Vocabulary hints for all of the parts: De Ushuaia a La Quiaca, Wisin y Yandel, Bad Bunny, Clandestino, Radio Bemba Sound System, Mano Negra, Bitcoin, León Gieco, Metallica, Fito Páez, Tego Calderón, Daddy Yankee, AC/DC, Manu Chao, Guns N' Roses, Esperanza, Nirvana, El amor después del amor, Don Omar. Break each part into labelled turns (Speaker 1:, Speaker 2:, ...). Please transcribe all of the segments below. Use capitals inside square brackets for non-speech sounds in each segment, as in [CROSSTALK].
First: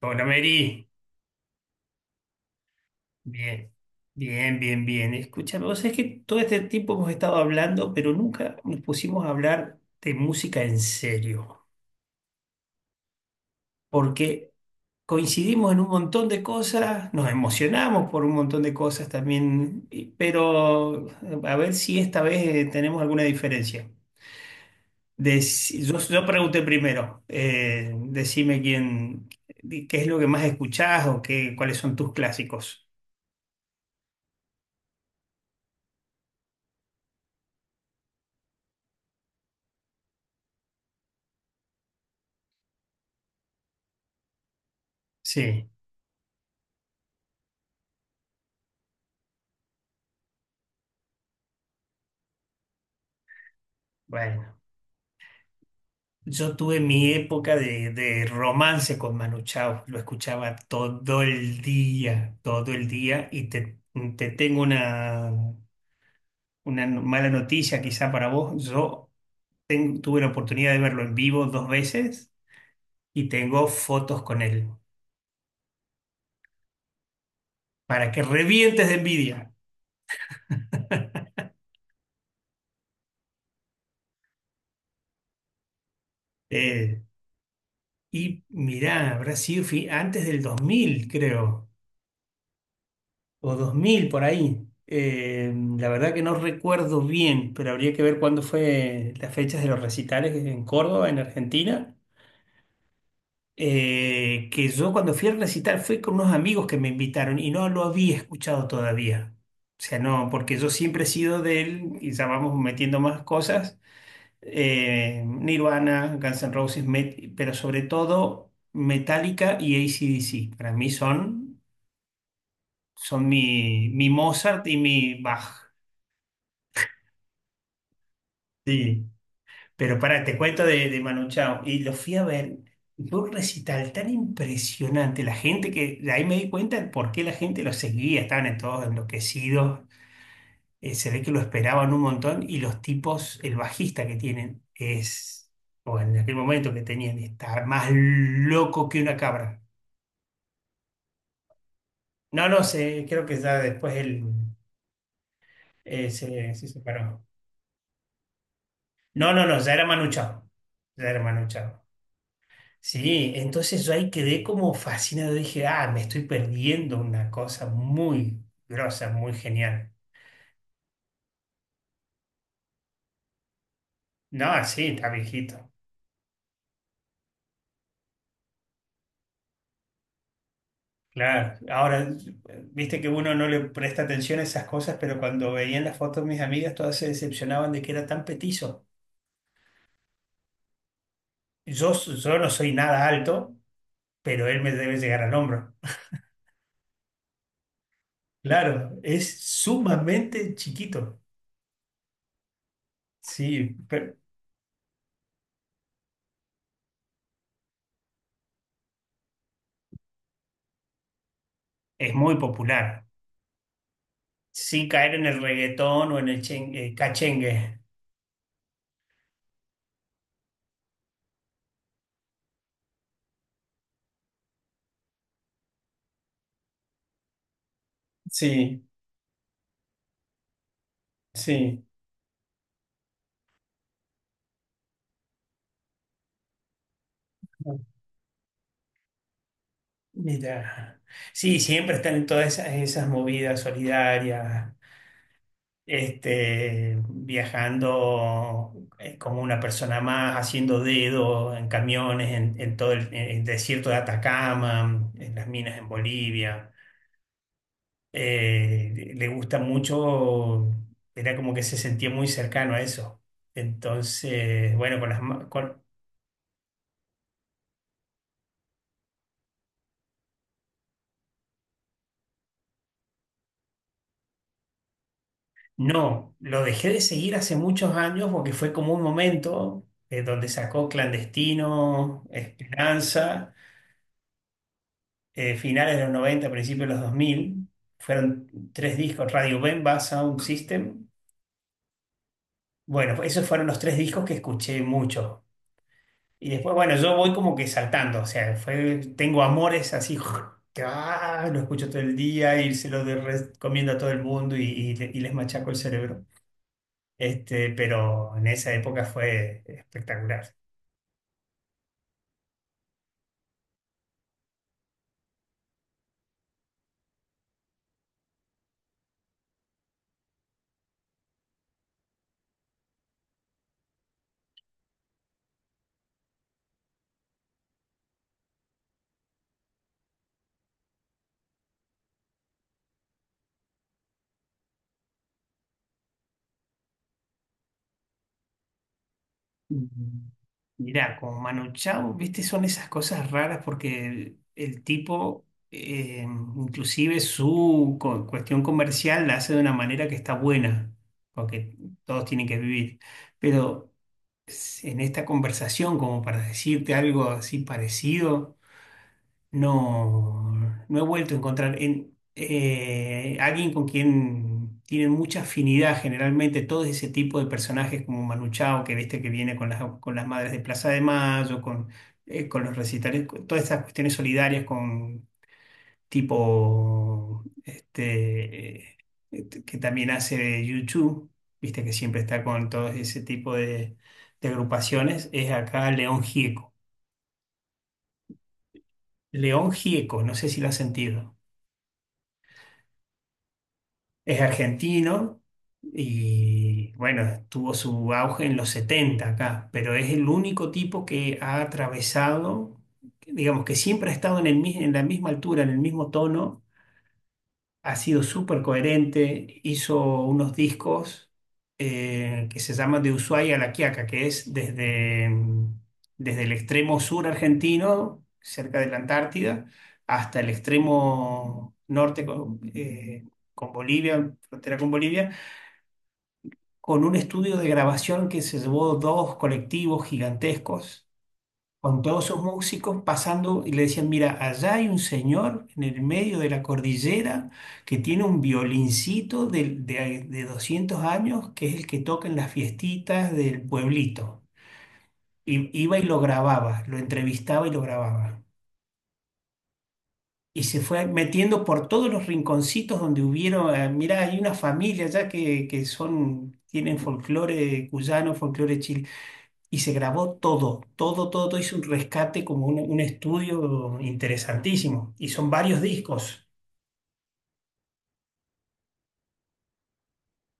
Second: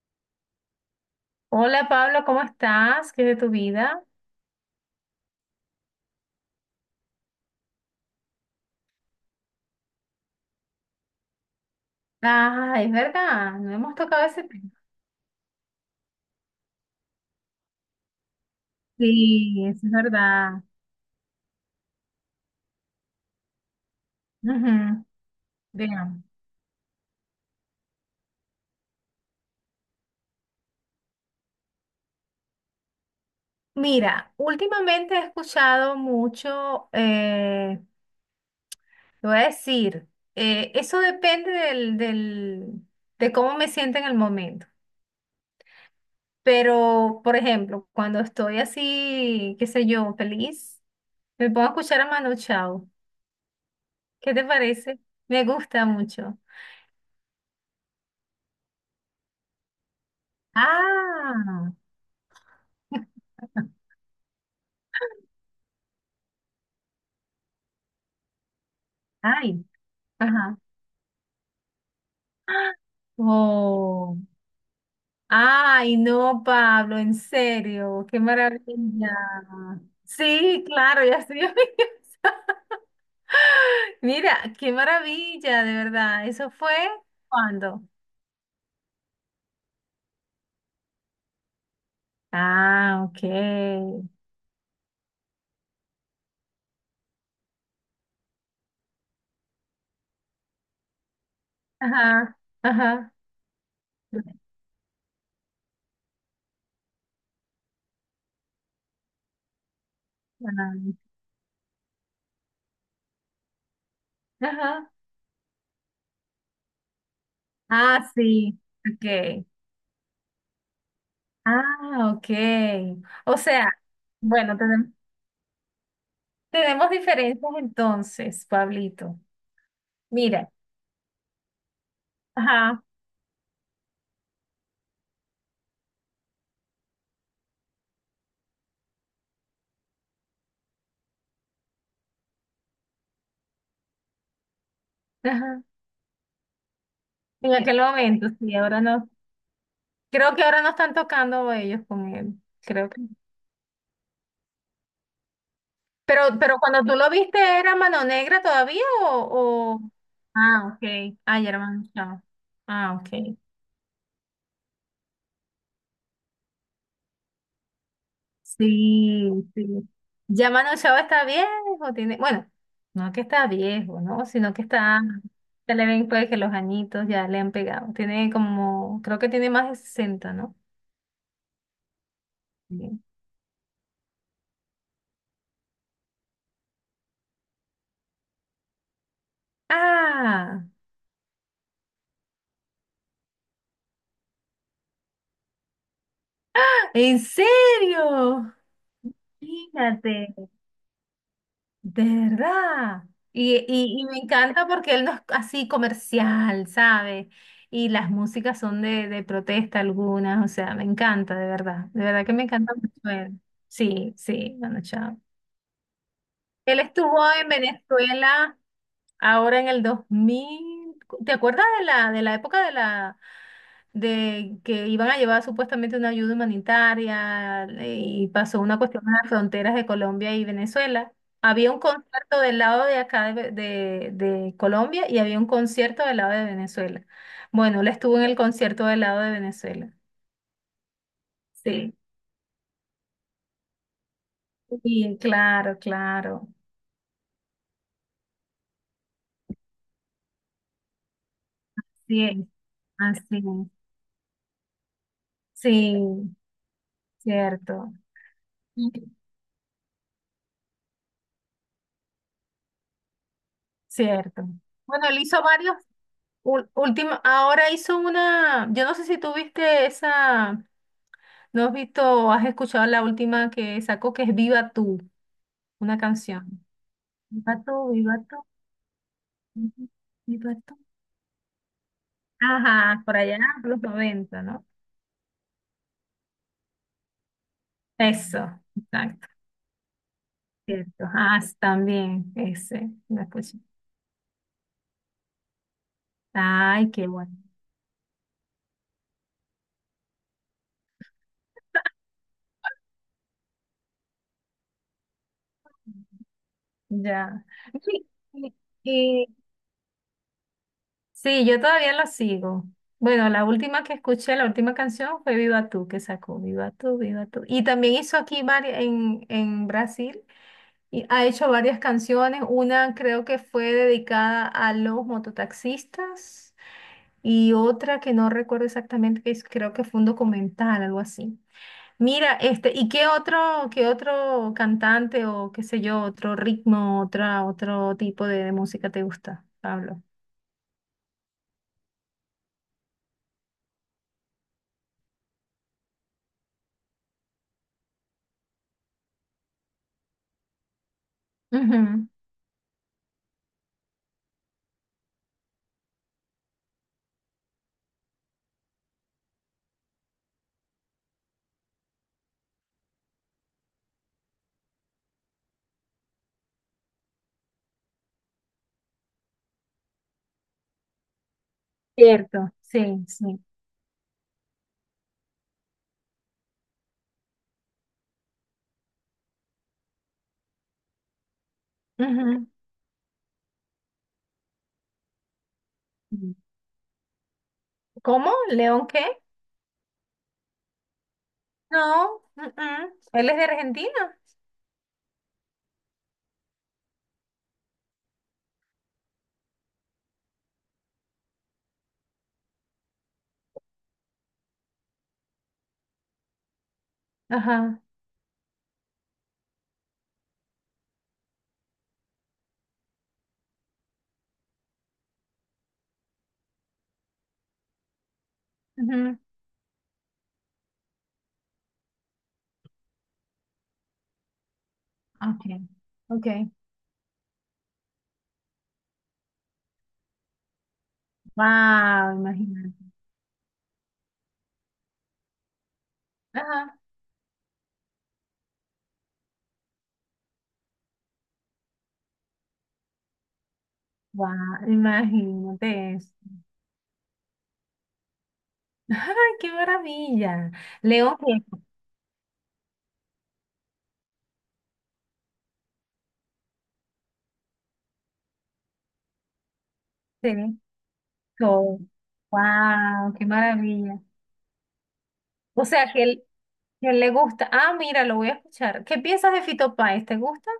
Speaker 1: Hola Mary,
Speaker 2: Hola Pablo, ¿cómo estás? ¿Qué es de tu
Speaker 1: bien,
Speaker 2: vida?
Speaker 1: bien, bien, bien. Escúchame, vos sabés que todo este tiempo hemos estado hablando, pero nunca nos pusimos a hablar de música en serio,
Speaker 2: Ah, es verdad, no hemos tocado ese
Speaker 1: porque
Speaker 2: tema.
Speaker 1: coincidimos en un montón de cosas, nos emocionamos por un montón de cosas
Speaker 2: Sí, eso
Speaker 1: también,
Speaker 2: es verdad.
Speaker 1: pero a ver si esta vez tenemos alguna diferencia.
Speaker 2: Ujú.
Speaker 1: Yo
Speaker 2: Veamos.
Speaker 1: pregunté primero, decime quién, qué es lo que más escuchás o qué, cuáles son tus clásicos.
Speaker 2: Mira, últimamente he escuchado mucho, te voy a decir, eso depende del de cómo me siento en el momento.
Speaker 1: Sí,
Speaker 2: Pero, por ejemplo, cuando estoy así, qué sé yo, feliz, me pongo a escuchar a Manu Chao. ¿Qué te
Speaker 1: bueno.
Speaker 2: parece? Me gusta mucho.
Speaker 1: Yo tuve mi época de romance con Manu Chao, lo escuchaba
Speaker 2: Ah.
Speaker 1: todo el
Speaker 2: [LAUGHS]
Speaker 1: día, te tengo una no, mala noticia quizá para vos. Yo
Speaker 2: Ay,
Speaker 1: tuve la
Speaker 2: ajá.
Speaker 1: oportunidad de verlo en vivo dos veces y tengo
Speaker 2: Oh.
Speaker 1: fotos con él,
Speaker 2: Ay, no, Pablo, en serio,
Speaker 1: para
Speaker 2: qué
Speaker 1: que revientes de
Speaker 2: maravilla.
Speaker 1: envidia.
Speaker 2: Sí, claro, ya estoy. [LAUGHS] Mira, qué maravilla, de verdad. ¿Eso fue
Speaker 1: Eh,
Speaker 2: cuando?
Speaker 1: y mirá, habrá sido antes del 2000, creo.
Speaker 2: Ah, ok.
Speaker 1: O 2000 por ahí. La verdad que no recuerdo bien, pero habría que ver cuándo fue las fechas de los recitales en Córdoba, en Argentina.
Speaker 2: Ajá, ajá.
Speaker 1: Que yo cuando fui al recital fui con unos amigos que me invitaron y no lo había escuchado todavía. O sea, no, porque yo
Speaker 2: Ay,
Speaker 1: siempre he sido del, y ya vamos metiendo más cosas,
Speaker 2: ajá.
Speaker 1: Nirvana, Guns N' Roses, pero sobre
Speaker 2: Ah,
Speaker 1: todo
Speaker 2: sí, ok.
Speaker 1: Metallica y AC/DC. Para mí son,
Speaker 2: Ah, ok.
Speaker 1: son
Speaker 2: O sea,
Speaker 1: mi
Speaker 2: bueno,
Speaker 1: Mozart y mi Bach.
Speaker 2: tenemos diferencias entonces,
Speaker 1: Sí,
Speaker 2: Pablito.
Speaker 1: pero pará, te
Speaker 2: Mira.
Speaker 1: cuento de Manu Chao. Y lo fui a ver,
Speaker 2: Ajá.
Speaker 1: fue un recital tan impresionante. La gente que, de ahí me di cuenta de por qué la gente lo seguía, estaban en todos enloquecidos. Se ve que lo esperaban un montón. Y los tipos, el bajista que tienen, es,
Speaker 2: Ajá.
Speaker 1: o en aquel momento que tenían,
Speaker 2: En
Speaker 1: está
Speaker 2: aquel
Speaker 1: más
Speaker 2: momento, sí, ahora
Speaker 1: loco que
Speaker 2: no.
Speaker 1: una cabra.
Speaker 2: Creo que ahora no están tocando ellos con él.
Speaker 1: No, no
Speaker 2: Creo que.
Speaker 1: sé, creo que ya después él eh, se,
Speaker 2: Pero
Speaker 1: se
Speaker 2: cuando tú lo
Speaker 1: separó.
Speaker 2: viste, ¿era Mano Negra todavía
Speaker 1: No, no, no, ya
Speaker 2: o,
Speaker 1: era
Speaker 2: o-?
Speaker 1: Manu Chao.
Speaker 2: Ah,
Speaker 1: Ya
Speaker 2: ok.
Speaker 1: era
Speaker 2: Ah,
Speaker 1: Manu
Speaker 2: ya era
Speaker 1: Chao.
Speaker 2: Mano Chao. Ah, ok.
Speaker 1: Sí, entonces yo ahí quedé como fascinado. Dije, ah, me estoy perdiendo una cosa muy grosa,
Speaker 2: Sí,
Speaker 1: muy
Speaker 2: sí.
Speaker 1: genial.
Speaker 2: Ya Mano Chao está viejo, tiene. Bueno, no que está viejo, ¿no? Sino que
Speaker 1: No, sí,
Speaker 2: está.
Speaker 1: está viejito.
Speaker 2: Se le ven pues que los añitos ya le han pegado. Tiene como, creo que tiene más de 60, ¿no?
Speaker 1: Claro. Ahora, viste
Speaker 2: Sí.
Speaker 1: que uno no le presta atención a esas cosas, pero cuando veían las fotos mis amigas, todas se decepcionaban de que era tan petizo.
Speaker 2: Ah,
Speaker 1: Yo no soy nada alto, pero él me debe llegar al hombro.
Speaker 2: ¿en serio?
Speaker 1: Claro, es
Speaker 2: Fíjate,
Speaker 1: sumamente chiquito.
Speaker 2: de verdad. Y,
Speaker 1: Sí,
Speaker 2: y, y
Speaker 1: pero
Speaker 2: me encanta porque él no es así comercial, ¿sabes? Y las músicas son de protesta algunas, o sea, me encanta, de verdad. De
Speaker 1: es
Speaker 2: verdad que
Speaker 1: muy
Speaker 2: me encanta
Speaker 1: popular.
Speaker 2: mucho él. Sí, sí, bueno,
Speaker 1: Sin caer
Speaker 2: chao.
Speaker 1: en el reggaetón o en el
Speaker 2: Él estuvo en
Speaker 1: cachengue.
Speaker 2: Venezuela ahora en el 2000. ¿Te acuerdas de la época de la, de que iban a llevar supuestamente una ayuda humanitaria y pasó una
Speaker 1: Sí,
Speaker 2: cuestión en las fronteras de Colombia y Venezuela? Había un
Speaker 1: sí.
Speaker 2: concierto del lado de acá de Colombia y había un concierto del lado de Venezuela. Bueno, él estuvo en el concierto del lado de Venezuela.
Speaker 1: Mira. Sí,
Speaker 2: Sí.
Speaker 1: siempre están en todas esas movidas solidarias,
Speaker 2: Sí, claro, claro.
Speaker 1: este, viajando como una persona más, haciendo dedo en
Speaker 2: Sí,
Speaker 1: camiones,
Speaker 2: es,
Speaker 1: en todo en
Speaker 2: así es.
Speaker 1: el desierto de Atacama, en las minas en
Speaker 2: Sí,
Speaker 1: Bolivia.
Speaker 2: cierto.
Speaker 1: Eh,
Speaker 2: Ujú.
Speaker 1: le gusta mucho, era como que se sentía muy cercano a eso.
Speaker 2: Cierto.
Speaker 1: Entonces, bueno, con
Speaker 2: Bueno, él
Speaker 1: las,
Speaker 2: hizo
Speaker 1: ma-
Speaker 2: varios.
Speaker 1: con-
Speaker 2: Último, ahora hizo una, yo no sé si tú viste esa. ¿No has visto o has escuchado la última que sacó, que es Viva tú, una
Speaker 1: no, lo
Speaker 2: canción?
Speaker 1: dejé de seguir hace muchos
Speaker 2: Viva
Speaker 1: años
Speaker 2: tú,
Speaker 1: porque fue como un momento
Speaker 2: ujú,
Speaker 1: donde
Speaker 2: viva tú.
Speaker 1: sacó Clandestino,
Speaker 2: Ajá, por allá,
Speaker 1: Esperanza,
Speaker 2: por los 90, ¿no?
Speaker 1: finales de los 90, principios de los 2000.
Speaker 2: Eso,
Speaker 1: Fueron tres
Speaker 2: exacto,
Speaker 1: discos, Radio Bemba, Sound
Speaker 2: cierto.
Speaker 1: System.
Speaker 2: Ah, sí, también, ese,
Speaker 1: Bueno,
Speaker 2: la
Speaker 1: esos
Speaker 2: escuché.
Speaker 1: fueron los tres discos que escuché mucho. Y después,
Speaker 2: Ay,
Speaker 1: bueno,
Speaker 2: qué
Speaker 1: yo voy
Speaker 2: bueno,
Speaker 1: como que saltando, o sea, fue, tengo amores así, [LAUGHS] que ah, lo escucho todo el día y recomiendo a todo el mundo y les machaco el cerebro.
Speaker 2: ya.
Speaker 1: Este,
Speaker 2: Sí,
Speaker 1: pero en
Speaker 2: y-
Speaker 1: esa época
Speaker 2: y-
Speaker 1: fue espectacular.
Speaker 2: sí, yo todavía lo sigo. Bueno, la última que escuché, la última canción fue Viva tú, que sacó Viva tú, Viva tú. Y también hizo aquí en Brasil. Y ha hecho varias canciones, una creo que fue dedicada a los mototaxistas y otra que no recuerdo exactamente, creo que fue un documental, algo así. Mira, este, ¿y qué otro cantante o qué sé yo, otro ritmo, otra, otro tipo de música te gusta,
Speaker 1: Y
Speaker 2: Pablo?
Speaker 1: mirá, con Manu Chao, viste, son esas cosas raras porque el tipo, inclusive su cuestión comercial la hace de una manera que está buena, porque
Speaker 2: Ujú.
Speaker 1: todos tienen que vivir. Pero en esta conversación, como para decirte algo así parecido. No, no he vuelto a encontrar en, alguien con quien tienen mucha afinidad generalmente todo ese tipo de personajes como Manu Chao, que viste que viene con las madres de Plaza de Mayo,
Speaker 2: Cierto,
Speaker 1: con los
Speaker 2: sí,
Speaker 1: recitales,
Speaker 2: sí.
Speaker 1: con todas estas cuestiones solidarias con tipo este, que también hace YouTube, viste que siempre está
Speaker 2: Ujú.
Speaker 1: con todo ese tipo de agrupaciones, es acá León
Speaker 2: Mm.
Speaker 1: Gieco.
Speaker 2: ¿Cómo? ¿León qué?
Speaker 1: León Gieco, no sé si lo has sentido.
Speaker 2: No, él es de Argentina.
Speaker 1: Es argentino y bueno, tuvo su auge en los 70 acá, pero es el único tipo que ha atravesado, digamos que siempre ha estado en en la misma altura, en el mismo tono,
Speaker 2: Ajá.
Speaker 1: ha sido súper coherente, hizo unos discos que se llaman De Ushuaia a La Quiaca, que es desde, desde el extremo sur argentino, cerca de la
Speaker 2: Ujú.
Speaker 1: Antártida, hasta el extremo norte con Bolivia, frontera con Bolivia,
Speaker 2: Okay. Ok.
Speaker 1: con un estudio de grabación que se llevó dos colectivos gigantescos con
Speaker 2: Wow,
Speaker 1: todos esos
Speaker 2: imagínate.
Speaker 1: músicos pasando y le decían, mira, allá hay un señor en el medio de la
Speaker 2: Ajá.
Speaker 1: cordillera que tiene un violincito de 200 años, que es el que toca en las fiestitas del pueblito.
Speaker 2: Wow, imagínate
Speaker 1: Y iba y
Speaker 2: eso.
Speaker 1: lo grababa, lo entrevistaba y lo grababa.
Speaker 2: [LAUGHS] ¡Ay, qué maravilla!
Speaker 1: Y se fue
Speaker 2: León
Speaker 1: metiendo por todos los rinconcitos donde hubieron, mira, hay una familia allá que son, tienen folclore cuyano, folclore chil. Y se grabó
Speaker 2: Gieco.
Speaker 1: todo, todo, todo, todo. Hizo un rescate como un
Speaker 2: Wow, qué
Speaker 1: estudio
Speaker 2: maravilla.
Speaker 1: interesantísimo. Y son
Speaker 2: O
Speaker 1: varios
Speaker 2: sea,
Speaker 1: discos.
Speaker 2: que él le gusta. Ah, mira, lo voy a escuchar. ¿Qué piensas de Fito Páez? ¿Te gusta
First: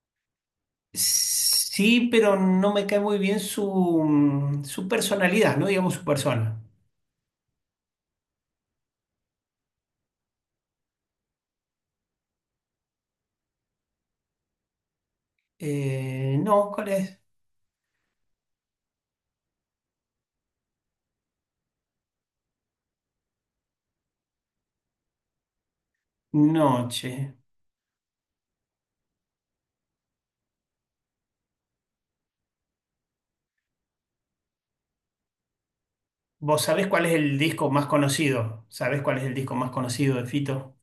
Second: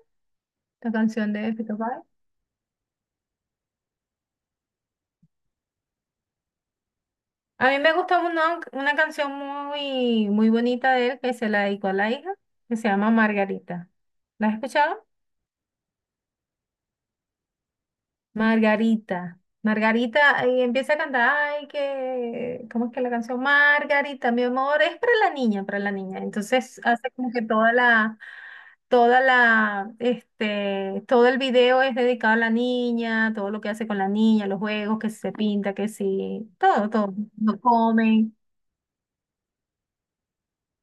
Speaker 2: la canción de Fito Páez?
Speaker 1: Sí, pero no me cae muy bien su, su personalidad, no digamos su persona.
Speaker 2: A mí me gusta una canción muy, muy bonita de él que se la dedicó a la hija, que se llama Margarita. ¿La has escuchado?
Speaker 1: No, ¿cuál es?
Speaker 2: Margarita. Margarita y empieza a cantar, ay, que, ¿cómo es que la canción? Margarita, mi amor, es para la niña, para la niña. Entonces hace como
Speaker 1: Noche.
Speaker 2: que toda la, este, todo el video es dedicado a la niña, todo lo que hace con la niña, los juegos, que si se pinta, que si,
Speaker 1: ¿Vos sabés
Speaker 2: todo,
Speaker 1: cuál es
Speaker 2: todo,
Speaker 1: el
Speaker 2: no
Speaker 1: disco más
Speaker 2: comen.
Speaker 1: conocido? ¿Sabés cuál es el disco más conocido de Fito?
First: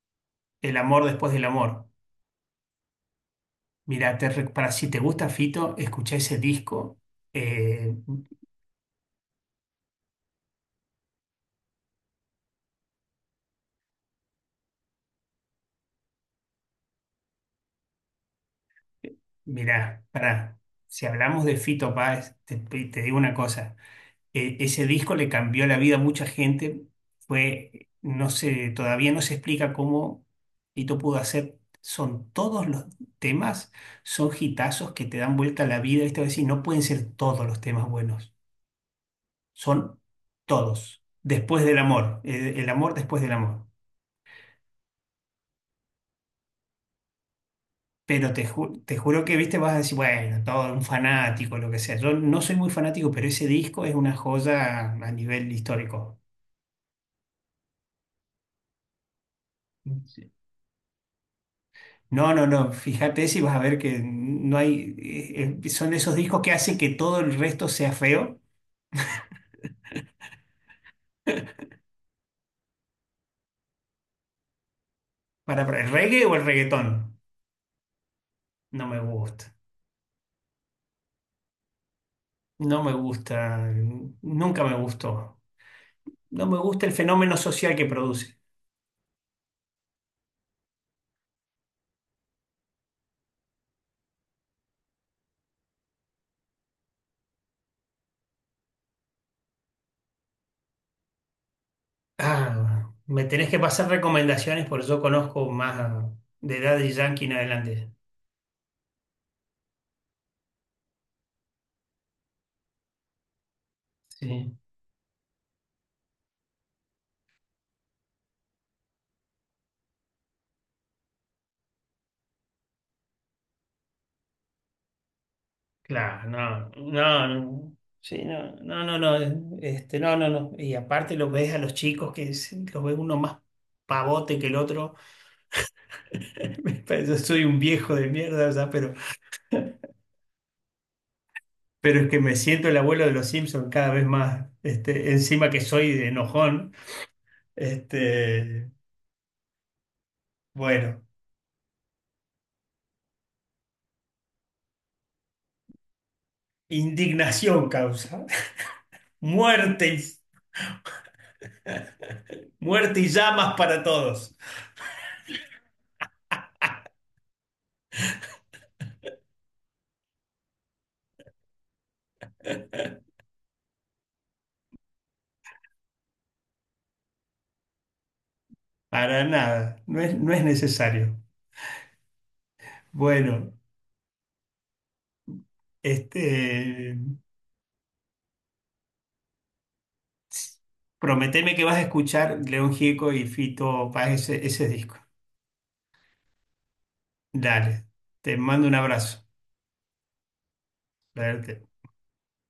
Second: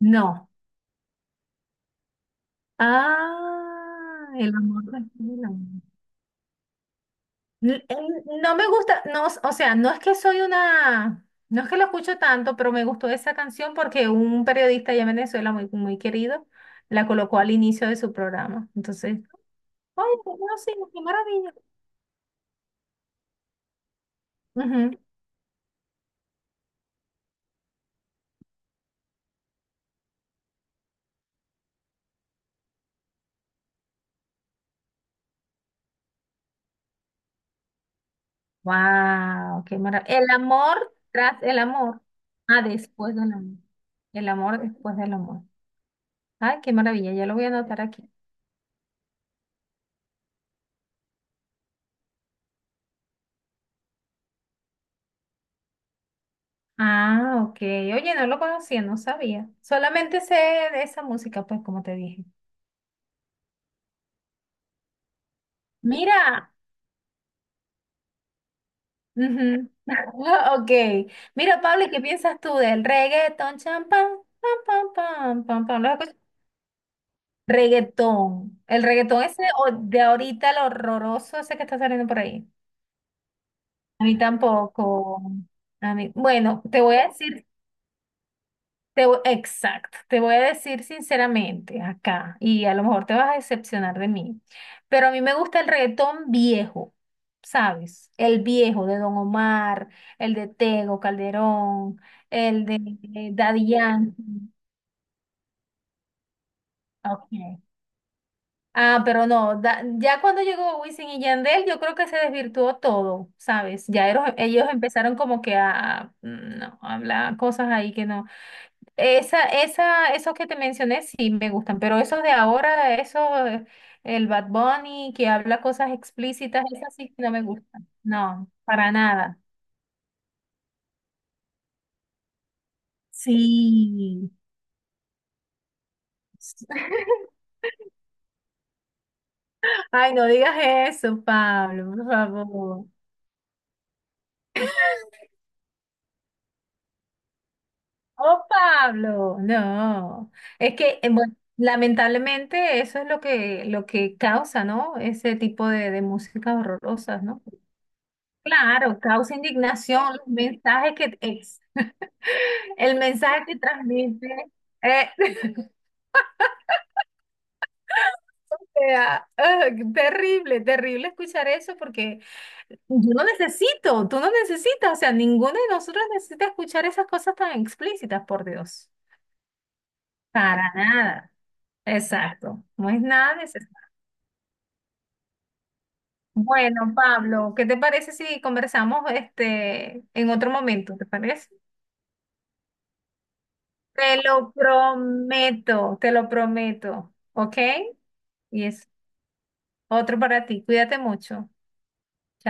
Speaker 2: No.
Speaker 1: El amor después del amor. Mira,
Speaker 2: Ah, el
Speaker 1: para
Speaker 2: amor
Speaker 1: si te
Speaker 2: del
Speaker 1: gusta
Speaker 2: cielo.
Speaker 1: Fito, escuchá ese disco.
Speaker 2: L-
Speaker 1: Eh,
Speaker 2: el- No me gusta, no, o sea, no es que soy una, no es que lo escucho tanto, pero me gustó esa canción porque un periodista allá en Venezuela muy, muy querido la colocó al inicio de su programa. Entonces,
Speaker 1: Mirá,
Speaker 2: ¡ay, qué bueno,
Speaker 1: pará,
Speaker 2: qué
Speaker 1: si hablamos
Speaker 2: maravilla!
Speaker 1: de Fito Páez, te digo una cosa, ese
Speaker 2: Ujú.
Speaker 1: disco le cambió la vida a mucha gente, fue, no sé, todavía no se explica cómo Fito pudo hacer, son todos los temas, son hitazos que te dan vuelta a la vida, esta vez sí, no pueden ser todos los temas buenos,
Speaker 2: Wow, qué
Speaker 1: son
Speaker 2: maravilla. El amor
Speaker 1: todos,
Speaker 2: tras el
Speaker 1: después del
Speaker 2: amor.
Speaker 1: amor,
Speaker 2: Ah,
Speaker 1: el amor
Speaker 2: después
Speaker 1: después del
Speaker 2: del amor.
Speaker 1: amor.
Speaker 2: El amor después del amor. Ay, qué maravilla, ya lo voy a anotar aquí.
Speaker 1: Pero te juro que, viste, vas a decir, bueno, todo un fanático, lo que sea. Yo no soy muy fanático, pero ese disco es una joya a nivel histórico.
Speaker 2: Ah, ok. Oye, no lo conocía, no sabía. Solamente
Speaker 1: Sí.
Speaker 2: sé de esa música, pues, como te dije.
Speaker 1: No, no, no, fíjate si vas a ver que no hay, son esos discos que
Speaker 2: Mira,
Speaker 1: hacen que todo el resto sea feo
Speaker 2: ujú. [LAUGHS] Ok. Mira, Pablo, ¿y qué piensas tú del reggaetón? Cham, pam, pam, pam, pam, pam,
Speaker 1: para
Speaker 2: pam. ¿Lo
Speaker 1: el
Speaker 2: has escuchado?
Speaker 1: reggae o el reggaetón.
Speaker 2: Reggaetón. El
Speaker 1: No me
Speaker 2: reggaetón ese
Speaker 1: gusta,
Speaker 2: de ahorita, el horroroso ese que está saliendo por ahí.
Speaker 1: no me gusta,
Speaker 2: A mí
Speaker 1: nunca me
Speaker 2: tampoco.
Speaker 1: gustó.
Speaker 2: A mí,
Speaker 1: No me
Speaker 2: bueno, te
Speaker 1: gusta el
Speaker 2: voy a
Speaker 1: fenómeno
Speaker 2: decir.
Speaker 1: social que produce.
Speaker 2: Exacto, te voy a decir sinceramente acá, y a lo mejor te vas a decepcionar de mí, pero a mí me gusta el reggaetón viejo, ¿sabes? El viejo de Don Omar, el de Tego Calderón, el de
Speaker 1: Ah, me tenés que
Speaker 2: Daddy
Speaker 1: pasar
Speaker 2: Yankee.
Speaker 1: recomendaciones porque yo conozco más de Daddy Yankee en
Speaker 2: Ok.
Speaker 1: adelante.
Speaker 2: Ah, pero no, ya cuando llegó Wisin y Yandel, yo creo que se desvirtuó todo, ¿sabes? Ya
Speaker 1: Sí,
Speaker 2: ellos empezaron como que a, mm, no, a hablar cosas ahí que no. Esa, esos que te mencioné sí me gustan, pero esos de ahora, eso, el Bad Bunny que habla cosas
Speaker 1: claro,
Speaker 2: explícitas,
Speaker 1: no,
Speaker 2: esas sí que
Speaker 1: no,
Speaker 2: no me
Speaker 1: no,
Speaker 2: gustan.
Speaker 1: sí,
Speaker 2: No,
Speaker 1: no, no,
Speaker 2: para
Speaker 1: no,
Speaker 2: nada.
Speaker 1: no, este, no, no, no. Y aparte los ves a los chicos que los ves uno más
Speaker 2: Sí.
Speaker 1: pavote que el otro. [LAUGHS] Me parece- Yo
Speaker 2: [LAUGHS]
Speaker 1: soy un viejo de mierda, o sea,
Speaker 2: Ay, no digas eso, Pablo,
Speaker 1: pero
Speaker 2: por
Speaker 1: es que me siento el
Speaker 2: favor.
Speaker 1: abuelo de los Simpson cada vez más, este, encima que soy de enojón,
Speaker 2: Oh,
Speaker 1: este,
Speaker 2: Pablo, no. Es que,
Speaker 1: bueno,
Speaker 2: bueno, lamentablemente eso es lo que causa, ¿no? Ese tipo de músicas horrorosas, ¿no?
Speaker 1: indignación causa,
Speaker 2: Claro,
Speaker 1: [LAUGHS]
Speaker 2: causa
Speaker 1: muerte, y-
Speaker 2: indignación, los mensajes que el
Speaker 1: muerte y
Speaker 2: mensaje
Speaker 1: llamas
Speaker 2: que
Speaker 1: para
Speaker 2: transmite.
Speaker 1: todos.
Speaker 2: eh, [LAUGHS] eh, ah, ah, terrible, terrible escuchar eso porque yo no necesito, tú no necesitas, o sea, ninguno de nosotros necesita escuchar esas cosas tan explícitas, por Dios.
Speaker 1: Para nada, no es, no es
Speaker 2: Para
Speaker 1: necesario.
Speaker 2: nada. Exacto. No es nada
Speaker 1: Bueno.
Speaker 2: necesario. Bueno,
Speaker 1: Este,
Speaker 2: Pablo, ¿qué te parece si conversamos este en otro momento? ¿Te parece?
Speaker 1: prometeme que vas a escuchar León Gieco y Fito Páez ese disco.
Speaker 2: Te lo prometo, ¿ok?
Speaker 1: Dale, te
Speaker 2: Y
Speaker 1: mando un
Speaker 2: es
Speaker 1: abrazo.
Speaker 2: otro para ti. Cuídate
Speaker 1: Dale,
Speaker 2: mucho.
Speaker 1: te-
Speaker 2: Chao.